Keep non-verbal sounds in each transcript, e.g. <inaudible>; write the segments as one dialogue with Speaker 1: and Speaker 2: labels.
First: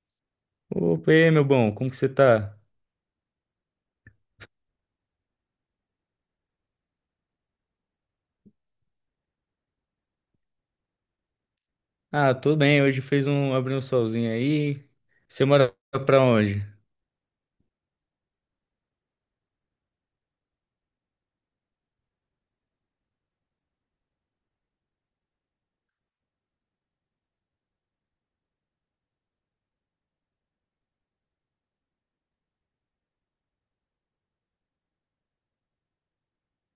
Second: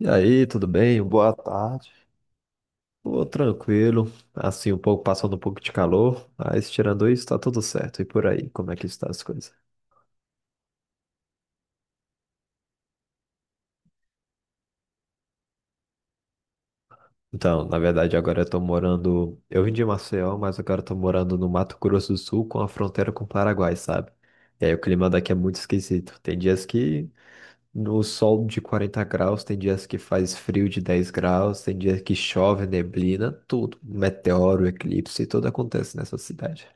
Speaker 1: E aí, tudo bem?
Speaker 2: Opa, e aí,
Speaker 1: Boa
Speaker 2: meu bom, como
Speaker 1: tarde.
Speaker 2: que você tá?
Speaker 1: Pô, tranquilo. Assim, um pouco passando um pouco de calor, mas tirando isso, tá tudo certo. E por aí, como é que está as coisas?
Speaker 2: Ah, tô bem, hoje fez abriu um solzinho aí. Você mora pra onde?
Speaker 1: Então, na verdade, agora eu tô morando. Eu vim de Maceió, mas agora eu tô morando no Mato Grosso do Sul com a fronteira com o Paraguai, sabe? E aí o clima daqui é muito esquisito. Tem dias que no sol de 40 graus, tem dias que faz frio de 10 graus, tem dias que chove, neblina, tudo. Meteoro, eclipse, tudo acontece nessa cidade.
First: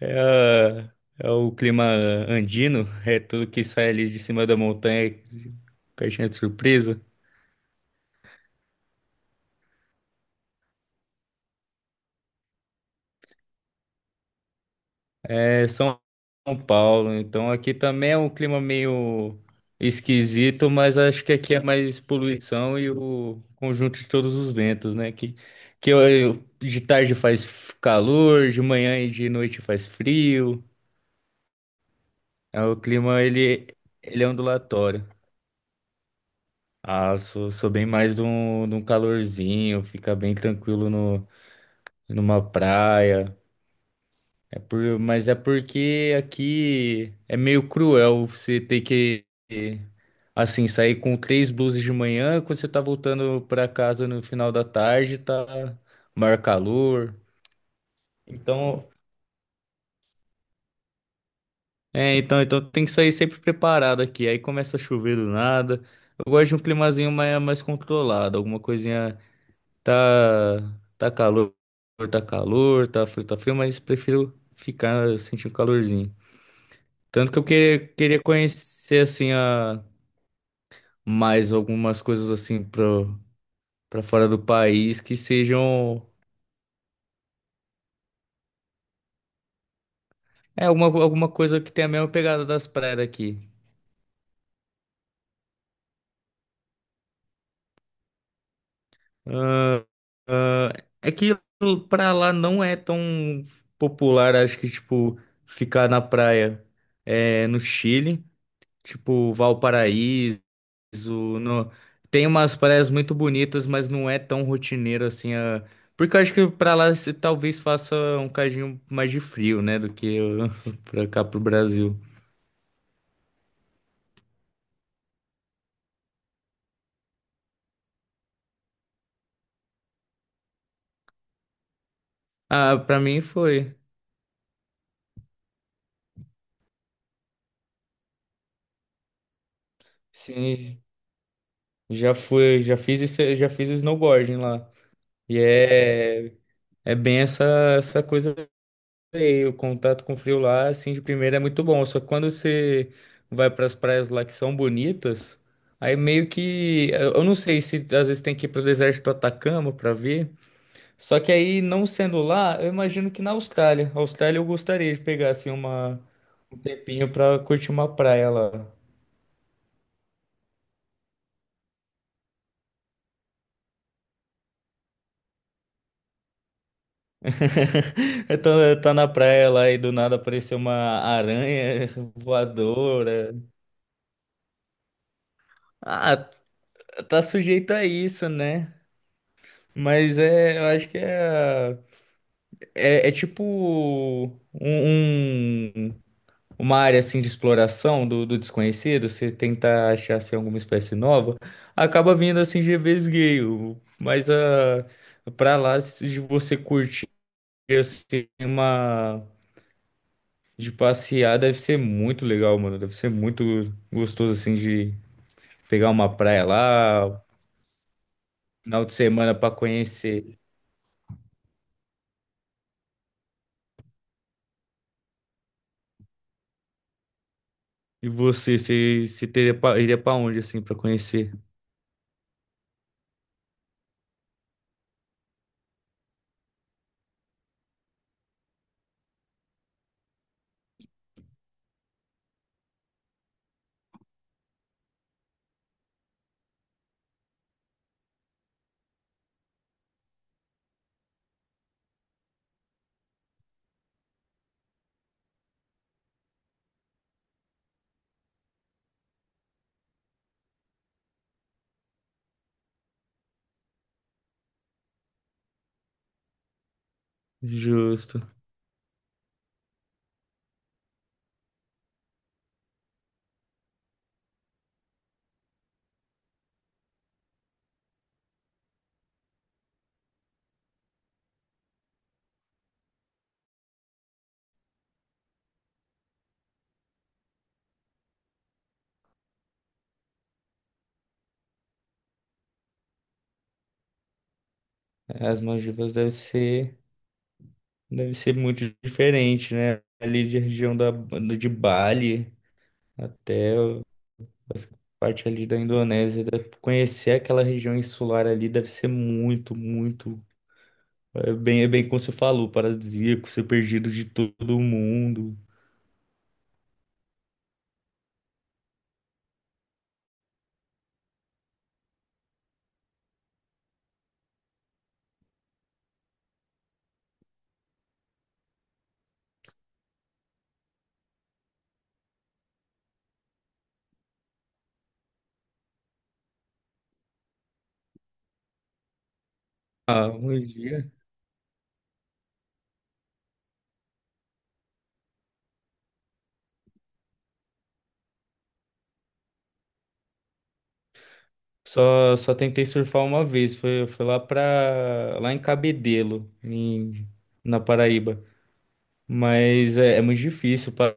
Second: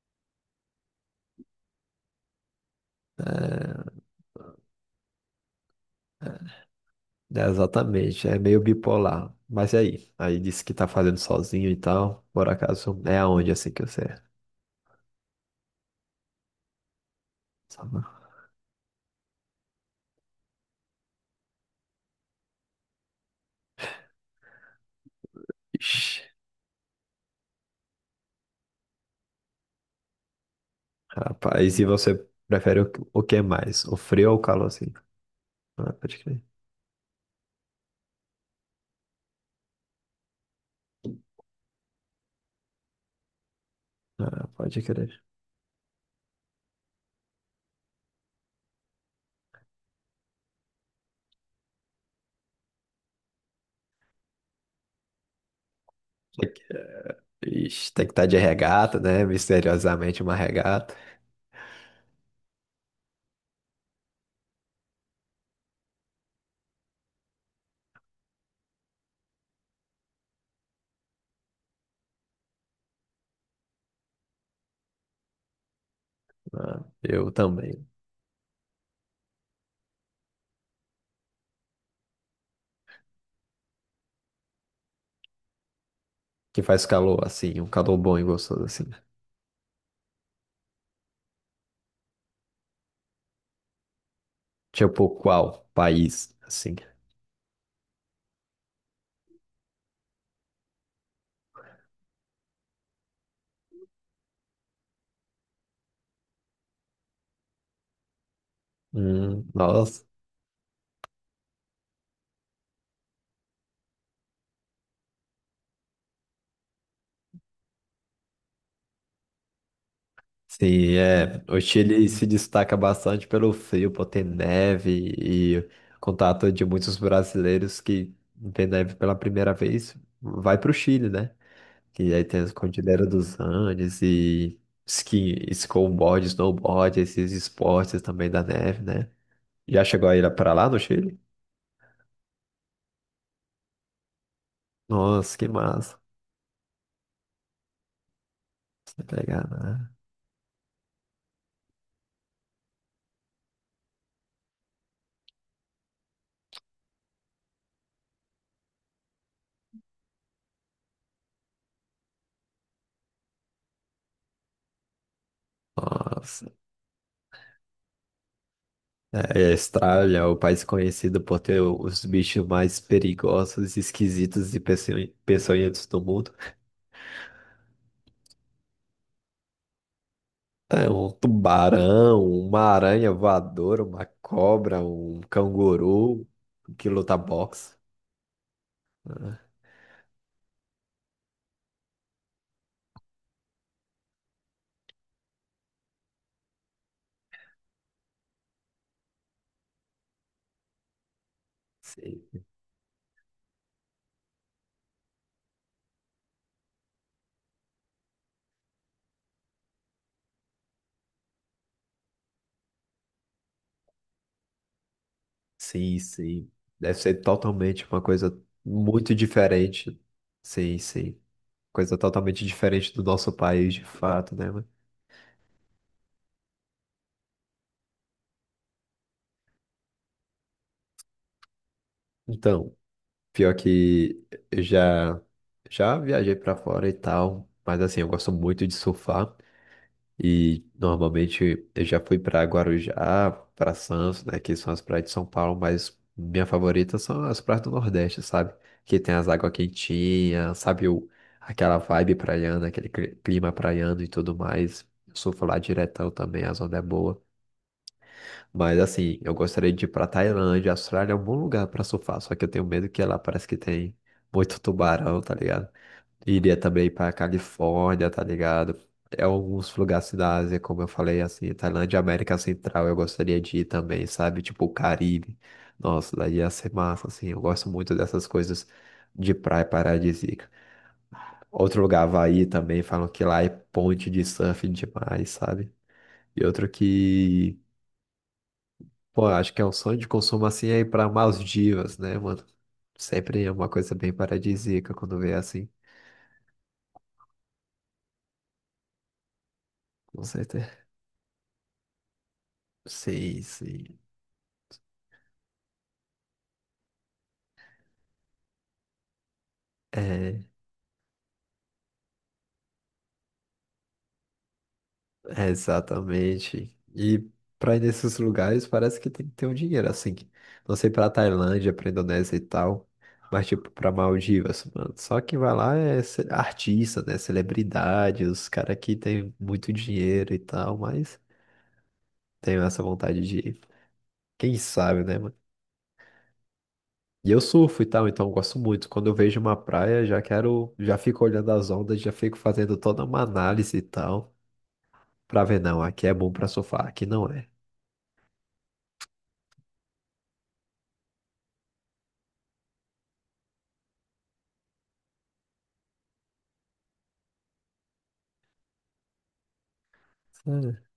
Speaker 2: É o clima andino, é tudo que sai ali de cima da montanha, caixinha de surpresa.
Speaker 1: É, exatamente, é meio bipolar. Mas e aí? Aí disse que tá fazendo sozinho e tal. Por acaso é aonde assim que você é?
Speaker 2: É São Paulo, então aqui
Speaker 1: Sabe?
Speaker 2: também é um clima meio esquisito, mas acho que aqui é mais poluição e o conjunto de todos os ventos, né? Que, que eu-
Speaker 1: Ixi,
Speaker 2: eu- de tarde faz calor, de manhã e de noite faz frio.
Speaker 1: rapaz, e você
Speaker 2: É, O
Speaker 1: prefere o
Speaker 2: clima,
Speaker 1: que
Speaker 2: ele,
Speaker 1: mais? O
Speaker 2: ele é
Speaker 1: frio ou o calor assim?
Speaker 2: ondulatório.
Speaker 1: Ah, pode crer.
Speaker 2: Ah, eu sou bem mais de um calorzinho, fica bem tranquilo no, numa praia.
Speaker 1: Ah,
Speaker 2: É
Speaker 1: pode
Speaker 2: por,
Speaker 1: crer.
Speaker 2: mas é porque aqui é meio cruel você ter que, assim, sair com três blusas de manhã, quando você tá voltando pra casa no final da tarde, tá maior
Speaker 1: Tem
Speaker 2: calor.
Speaker 1: que- Ixi, tem que estar de
Speaker 2: Então,
Speaker 1: regata, né? Misteriosamente uma regata.
Speaker 2: então tem que sair sempre preparado aqui. Aí começa a chover do nada. Eu gosto de um climazinho mais controlado, alguma coisinha. Tá, tá calor, tá calor, tá frio, mas prefiro ficar sentindo calorzinho.
Speaker 1: Ah, eu
Speaker 2: Tanto que eu
Speaker 1: também.
Speaker 2: queria conhecer assim a mais algumas coisas assim para fora do país que sejam
Speaker 1: Que faz calor assim, um calor bom e gostoso assim.
Speaker 2: é alguma coisa que tenha a mesma pegada das praias daqui.
Speaker 1: Tipo, qual país assim?
Speaker 2: Ah, ah, é que pra lá não é tão popular, acho que tipo ficar na praia é, no Chile, tipo
Speaker 1: Nossa.
Speaker 2: Valparaíso o- no- tem umas praias muito bonitas, mas não é tão rotineiro assim. A... Porque eu acho que pra lá você talvez faça um cadinho mais de frio, né? <laughs>
Speaker 1: Sim,
Speaker 2: Pra cá pro
Speaker 1: é. O
Speaker 2: Brasil.
Speaker 1: Chile se destaca bastante pelo frio, por ter neve e contato de muitos brasileiros que vê neve pela primeira vez, vai para o Chile, né? E aí tem as
Speaker 2: Ah, pra
Speaker 1: Cordilheira
Speaker 2: mim
Speaker 1: dos
Speaker 2: foi.
Speaker 1: Andes e ski, snowboard, snowboard, esses esportes também da neve, né? Já chegou a ir para lá no
Speaker 2: Sim,
Speaker 1: Chile?
Speaker 2: já fui, já fiz isso, já fiz snowboarding lá.
Speaker 1: Nossa,
Speaker 2: E
Speaker 1: que massa.
Speaker 2: é, é bem essa, essa coisa,
Speaker 1: Você
Speaker 2: sei,
Speaker 1: pegar,
Speaker 2: o
Speaker 1: né?
Speaker 2: contato com o frio lá, assim, de primeira é muito bom. Só que quando você vai para as praias lá que são bonitas, aí meio que... Eu não sei se às vezes tem que ir para o deserto do Atacama para ver. Só que aí, não sendo lá, eu imagino que na Austrália. A Austrália eu gostaria de pegar, assim, uma...
Speaker 1: Nossa.
Speaker 2: um tempinho para curtir uma praia lá.
Speaker 1: É, a Austrália é o país conhecido por ter os bichos mais perigosos, esquisitos e peçonhentos do mundo.
Speaker 2: <laughs> Então, eu tá na praia lá e do nada apareceu uma
Speaker 1: É um
Speaker 2: aranha <laughs>
Speaker 1: tubarão, uma aranha
Speaker 2: voadora.
Speaker 1: voadora, uma cobra, um
Speaker 2: Ah,
Speaker 1: canguru que luta
Speaker 2: tá sujeito
Speaker 1: boxe.
Speaker 2: a isso, né?
Speaker 1: Né?
Speaker 2: Mas é, eu acho que é. É, é tipo um, um- uma área assim de exploração do desconhecido, você tenta achar assim alguma espécie nova, acaba vindo
Speaker 1: Sim,
Speaker 2: assim de vesgueio, mas a para lá se- de você curtir assim, uma de passear deve ser muito legal, mano, deve ser muito gostoso assim de pegar
Speaker 1: sim,
Speaker 2: uma praia
Speaker 1: sim. Deve ser
Speaker 2: lá,
Speaker 1: totalmente uma coisa
Speaker 2: final de
Speaker 1: muito
Speaker 2: semana pra
Speaker 1: diferente.
Speaker 2: conhecer.
Speaker 1: Sim, sim. Coisa totalmente diferente do nosso país, de fato, né, mano?
Speaker 2: E você teria iria pra onde assim pra conhecer?
Speaker 1: Então, pior que eu já, já viajei pra fora e tal, mas assim, eu gosto muito de surfar e normalmente eu já fui pra Guarujá, pra Santos, né, que são as praias de São Paulo, mas minha favorita são as praias do Nordeste, sabe? Que tem as águas quentinhas, sabe? O, aquela vibe praiana, aquele clima praiano e tudo mais. Eu surfo lá diretão também, a zona é boa. Mas assim, eu gostaria de ir pra Tailândia. A Austrália é um bom lugar pra surfar, só que eu tenho medo que lá parece que tem muito tubarão, tá ligado? Iria também pra Califórnia,
Speaker 2: Justo.
Speaker 1: tá ligado? É alguns lugares da Ásia, como eu falei, assim, Tailândia, América Central, eu gostaria de ir também, sabe? Tipo o Caribe. Nossa, daí ia ser massa, assim. Eu gosto muito dessas coisas de praia paradisíaca. Outro lugar, Havaí também, falam que lá é ponte de surf demais, sabe? E outro que pô, acho que é um sonho de consumo assim é ir pra Maldivas, né, mano? Sempre é uma coisa bem paradisíaca quando vê
Speaker 2: As
Speaker 1: assim,
Speaker 2: Maldivas deve ser muito diferente, né?
Speaker 1: com
Speaker 2: Ali de
Speaker 1: certeza.
Speaker 2: região de Bali
Speaker 1: Sim,
Speaker 2: até
Speaker 1: sim.
Speaker 2: as parte ali da Indonésia. Conhecer aquela região insular ali deve ser muito.
Speaker 1: É,
Speaker 2: É bem como você falou, paradisíaco, ser perdido de todo mundo.
Speaker 1: é exatamente. E pra ir nesses lugares parece que tem que ter um dinheiro, assim. Não sei pra Tailândia, pra Indonésia e tal, mas tipo pra Maldivas, mano. Só quem vai lá é artista, né? Celebridade, os caras que tem muito dinheiro e tal, mas tenho essa vontade de ir. Quem sabe, né, mano? E eu surfo e tal, então eu gosto muito. Quando eu vejo uma praia,
Speaker 2: Ah,
Speaker 1: já
Speaker 2: um
Speaker 1: quero,
Speaker 2: dia.
Speaker 1: já fico olhando as ondas, já fico fazendo toda uma análise e tal, pra ver, não, aqui é bom pra surfar, aqui não é.
Speaker 2: Só tentei surfar uma vez. Foi lá pra, lá em Cabedelo, em, na Paraíba. Mas é, é muito difícil,
Speaker 1: Sério?
Speaker 2: para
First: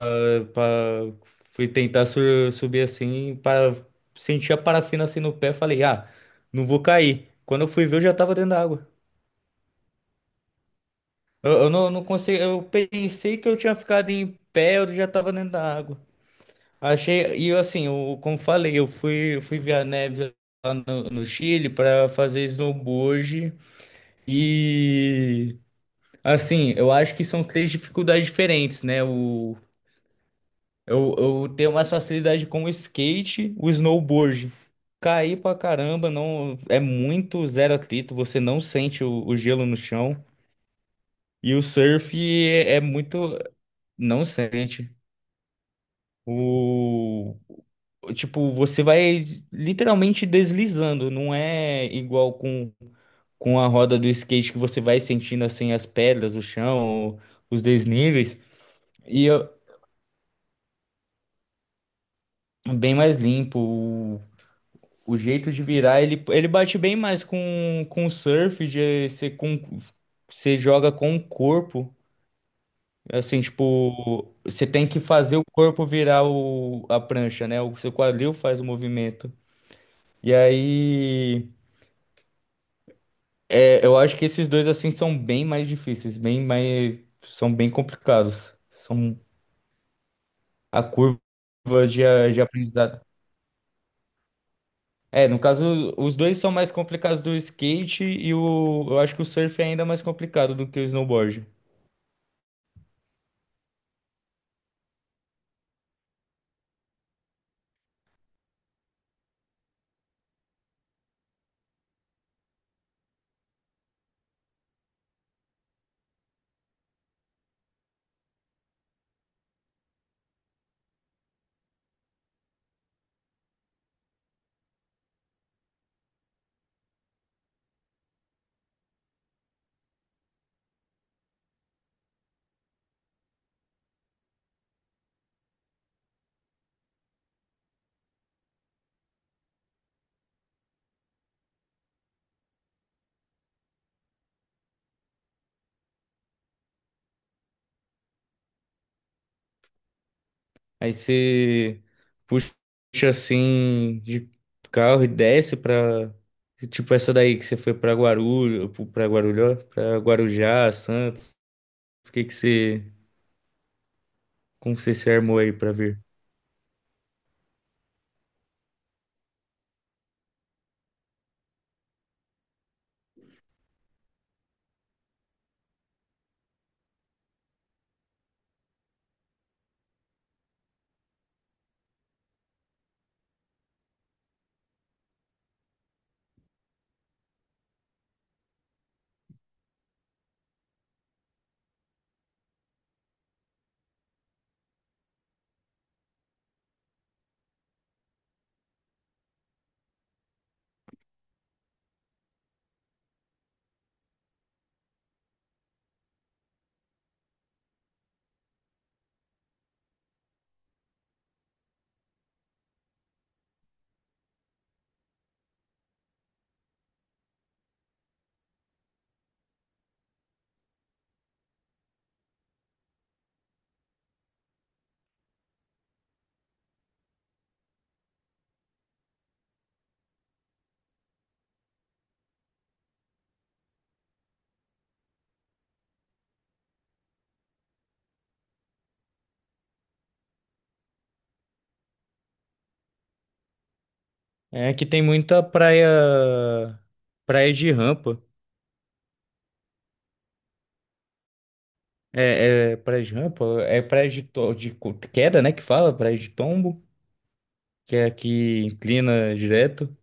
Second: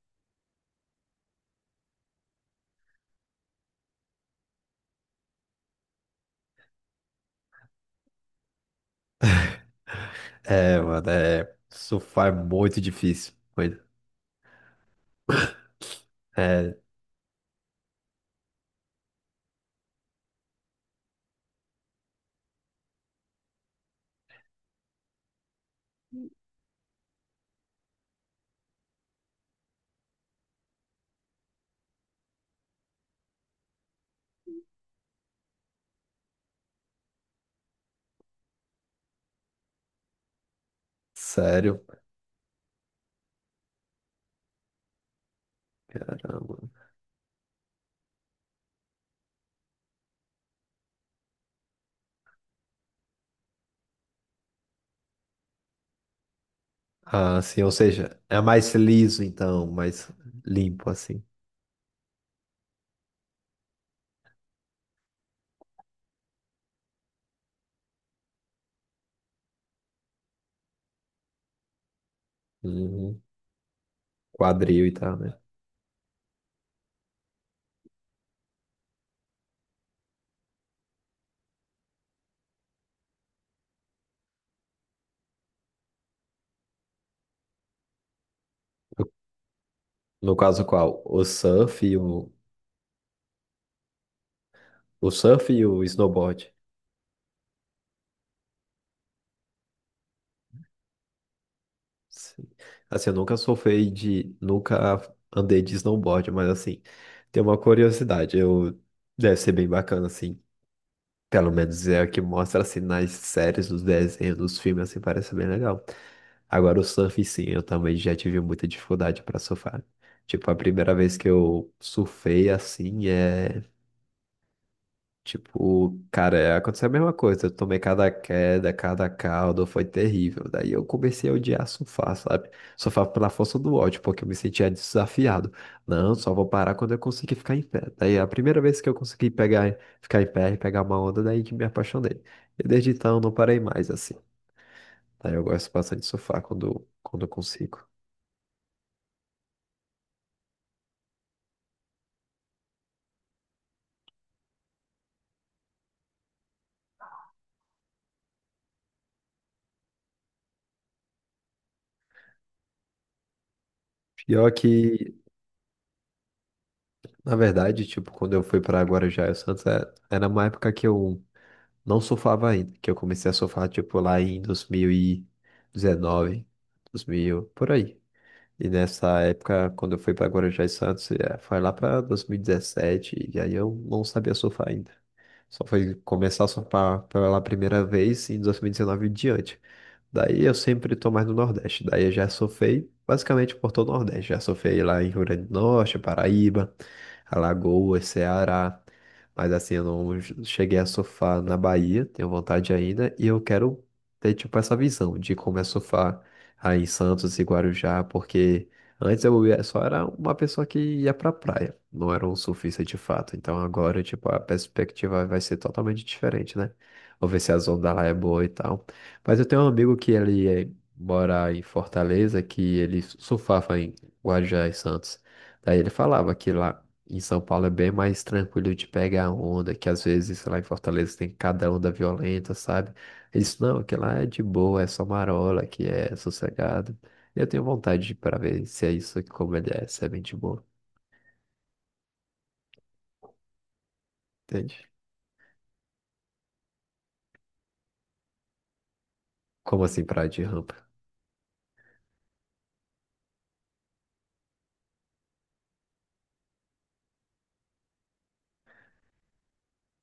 Speaker 2: fui tentar subir assim, para sentir a parafina assim no pé, falei, ah, não vou cair. Quando eu fui ver, eu já tava dentro da água. Eu, eu não, não
Speaker 1: Surfar é
Speaker 2: consegui, eu
Speaker 1: muito difícil,
Speaker 2: pensei que eu tinha
Speaker 1: mano.
Speaker 2: ficado em pé, eu já tava dentro da água.
Speaker 1: É,
Speaker 2: Achei, e eu, assim, eu, como falei, eu fui ver a neve lá no Chile para fazer snowboard. E assim, eu acho que são três dificuldades diferentes, né? Eu tenho mais facilidade com o skate, o snowboard. Cair pra caramba, não é muito zero atrito, você não sente o gelo no chão. E o
Speaker 1: sério,
Speaker 2: surf é, é muito. Não sente.
Speaker 1: caramba.
Speaker 2: O. Tipo, você vai literalmente deslizando, não é igual com a roda do skate, que você vai sentindo assim as pedras, o chão,
Speaker 1: Ah, assim,
Speaker 2: os
Speaker 1: ou seja,
Speaker 2: desníveis.
Speaker 1: é mais liso
Speaker 2: E eu-
Speaker 1: então, mais limpo assim.
Speaker 2: Bem mais limpo. O jeito de virar, ele bate bem mais com surf, você joga com o corpo.
Speaker 1: Uhum.
Speaker 2: Assim, tipo, você
Speaker 1: Quadril
Speaker 2: tem
Speaker 1: e
Speaker 2: que
Speaker 1: tal, né?
Speaker 2: fazer o corpo virar a prancha, né? O seu quadril faz o movimento. E aí, é, eu acho que esses dois, assim, são bem mais difíceis, bem mais, são bem complicados.
Speaker 1: No
Speaker 2: São
Speaker 1: no caso
Speaker 2: a
Speaker 1: qual?
Speaker 2: curva de aprendizado.
Speaker 1: O
Speaker 2: É, no
Speaker 1: surf e o
Speaker 2: caso, os dois
Speaker 1: snowboard.
Speaker 2: são mais complicados do skate, e o, eu acho que o surf é ainda mais complicado do que o snowboard.
Speaker 1: Sim. Assim, eu nunca surfei de. Nunca andei de snowboard, mas assim, tem uma curiosidade. Eu, deve ser bem bacana, assim. Pelo menos é o que mostra assim nas séries, nos desenhos, nos filmes, assim, parece bem legal. Agora o surf, sim, eu também já tive muita dificuldade para surfar. Tipo, a primeira vez que eu surfei assim é. Tipo, cara, é, aconteceu a mesma coisa. Eu tomei cada queda, cada caldo, foi terrível. Daí eu comecei a odiar surfar, sabe? Surfar pela força do ódio, porque eu me sentia desafiado. Não, só vou parar quando eu conseguir ficar em pé. Daí a primeira vez que eu consegui pegar, ficar em pé e pegar uma onda, daí que me apaixonei. E desde então não parei mais, assim. Daí eu gosto bastante de surfar quando, quando eu consigo.
Speaker 2: Aí você puxa assim de carro e desce pra, tipo essa daí que você foi pra Guarujá, Santos. O que que você,
Speaker 1: Pior
Speaker 2: como você se
Speaker 1: que,
Speaker 2: armou aí pra vir?
Speaker 1: na verdade, tipo, quando eu fui pra Guarujá e Santos, era uma época que eu não surfava ainda, que eu comecei a surfar, tipo, lá em 2019, 2000, por aí. E nessa época, quando eu fui para Guarujá e Santos, foi lá para 2017, e dezessete, e aí eu não sabia surfar ainda. Só foi começar a surfar pela primeira vez em 2019 e diante. Daí eu sempre tô mais no Nordeste. Daí eu já surfei basicamente por todo o Nordeste. Já surfei lá em Rio Grande do Norte, Paraíba, Alagoas, Ceará. Mas assim, eu não cheguei a surfar na Bahia, tenho vontade ainda. E eu quero ter tipo essa visão de como é surfar aí em Santos e Guarujá, porque. Só era uma pessoa que ia pra praia, não era um surfista de fato. Então agora, tipo, a perspectiva vai ser totalmente diferente, né? Vou ver se a onda lá é boa e tal. Mas eu tenho um amigo que mora em Fortaleza, que ele surfava em Guarujá e Santos. Daí ele falava que lá em São Paulo é bem mais tranquilo de pegar onda, que às vezes lá em Fortaleza tem cada onda violenta, sabe? Ele disse, não, que lá é de boa, é só marola, que é sossegado. Eu tenho vontade pra ver se é isso, como ele é, se é bem de boa,
Speaker 2: É que
Speaker 1: entende?
Speaker 2: tem praia de rampa.
Speaker 1: Como assim, praia de rampa?
Speaker 2: É, é praia de rampa, é praia de, queda, né, que fala, praia de tombo, que é aqui, inclina direto.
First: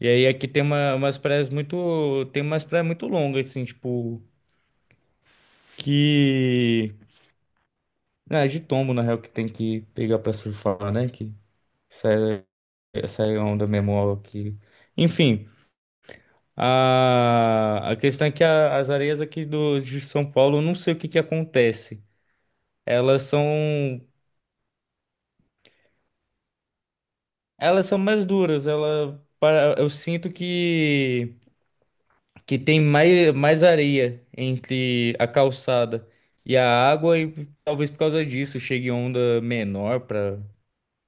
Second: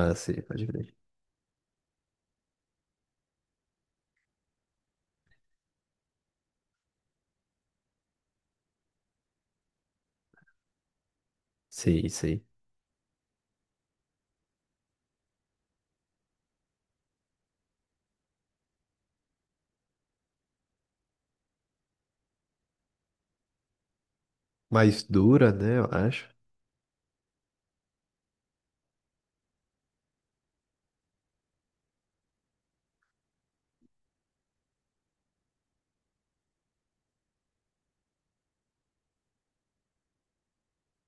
Speaker 2: E aí
Speaker 1: sim,
Speaker 2: aqui tem
Speaker 1: pode ver.
Speaker 2: umas praias muito, tem umas praias muito longas, assim, tipo, que, ah, de tombo, na real, que tem que pegar pra surfar, né, que
Speaker 1: Sim, sim.
Speaker 2: sai, sai a onda mesmo aqui. Enfim, a questão é que as areias aqui de São Paulo, eu não sei o que que acontece. Elas são,
Speaker 1: Mais dura, né, eu acho.
Speaker 2: elas são mais duras, eu sinto que tem mais, mais areia entre a calçada e a água, e talvez por causa disso chegue onda menor para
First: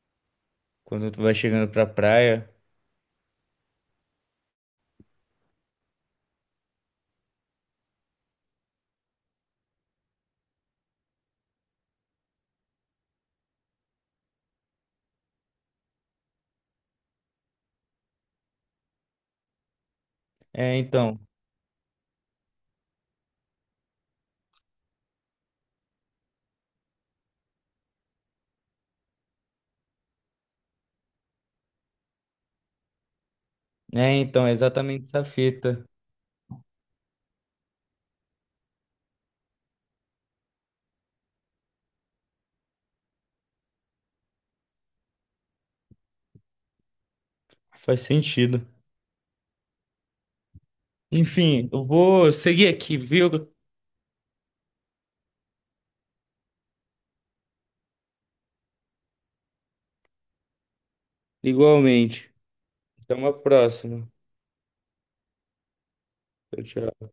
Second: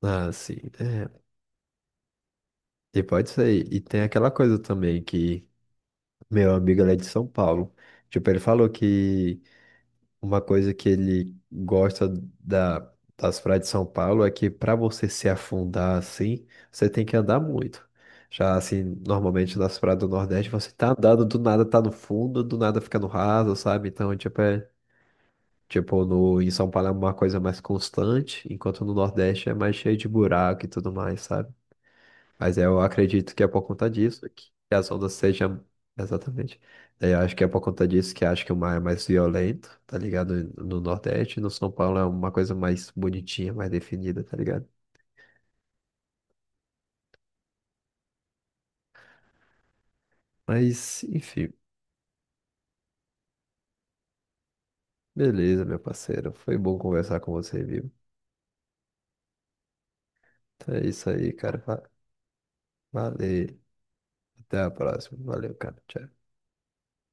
Speaker 1: Ah, sim, é.
Speaker 2: quando tu vai chegando pra praia.
Speaker 1: E pode ser. E tem aquela coisa também que meu amigo ele é de São Paulo. Tipo, ele falou que uma coisa que ele gosta da, das praias de São Paulo é que para você se afundar assim, você tem que andar muito. Já assim, normalmente nas praias do Nordeste, você
Speaker 2: É,
Speaker 1: tá
Speaker 2: então,
Speaker 1: andando, do nada tá no fundo, do nada fica no raso, sabe? Então, tipo, é, tipo no, em São Paulo é uma coisa mais constante, enquanto no Nordeste é mais cheio de buraco e tudo mais, sabe? Mas eu acredito que é por conta
Speaker 2: é,
Speaker 1: disso
Speaker 2: então,
Speaker 1: que
Speaker 2: é
Speaker 1: as
Speaker 2: exatamente
Speaker 1: ondas
Speaker 2: essa
Speaker 1: sejam.
Speaker 2: fita.
Speaker 1: Exatamente. Daí eu acho que é por conta disso que acho que o mar é mais violento, tá ligado? No Nordeste, no São Paulo é uma coisa mais bonitinha, mais definida, tá ligado?
Speaker 2: Faz sentido.
Speaker 1: Mas, enfim,
Speaker 2: Enfim, eu vou seguir aqui, viu?
Speaker 1: beleza, meu parceiro. Foi bom conversar com você, viu? Então é isso aí, cara.
Speaker 2: Igualmente. Até uma
Speaker 1: Valeu.
Speaker 2: próxima.
Speaker 1: Até a próxima. Valeu, cara. Tchau.
Speaker 2: Tchau, tchau.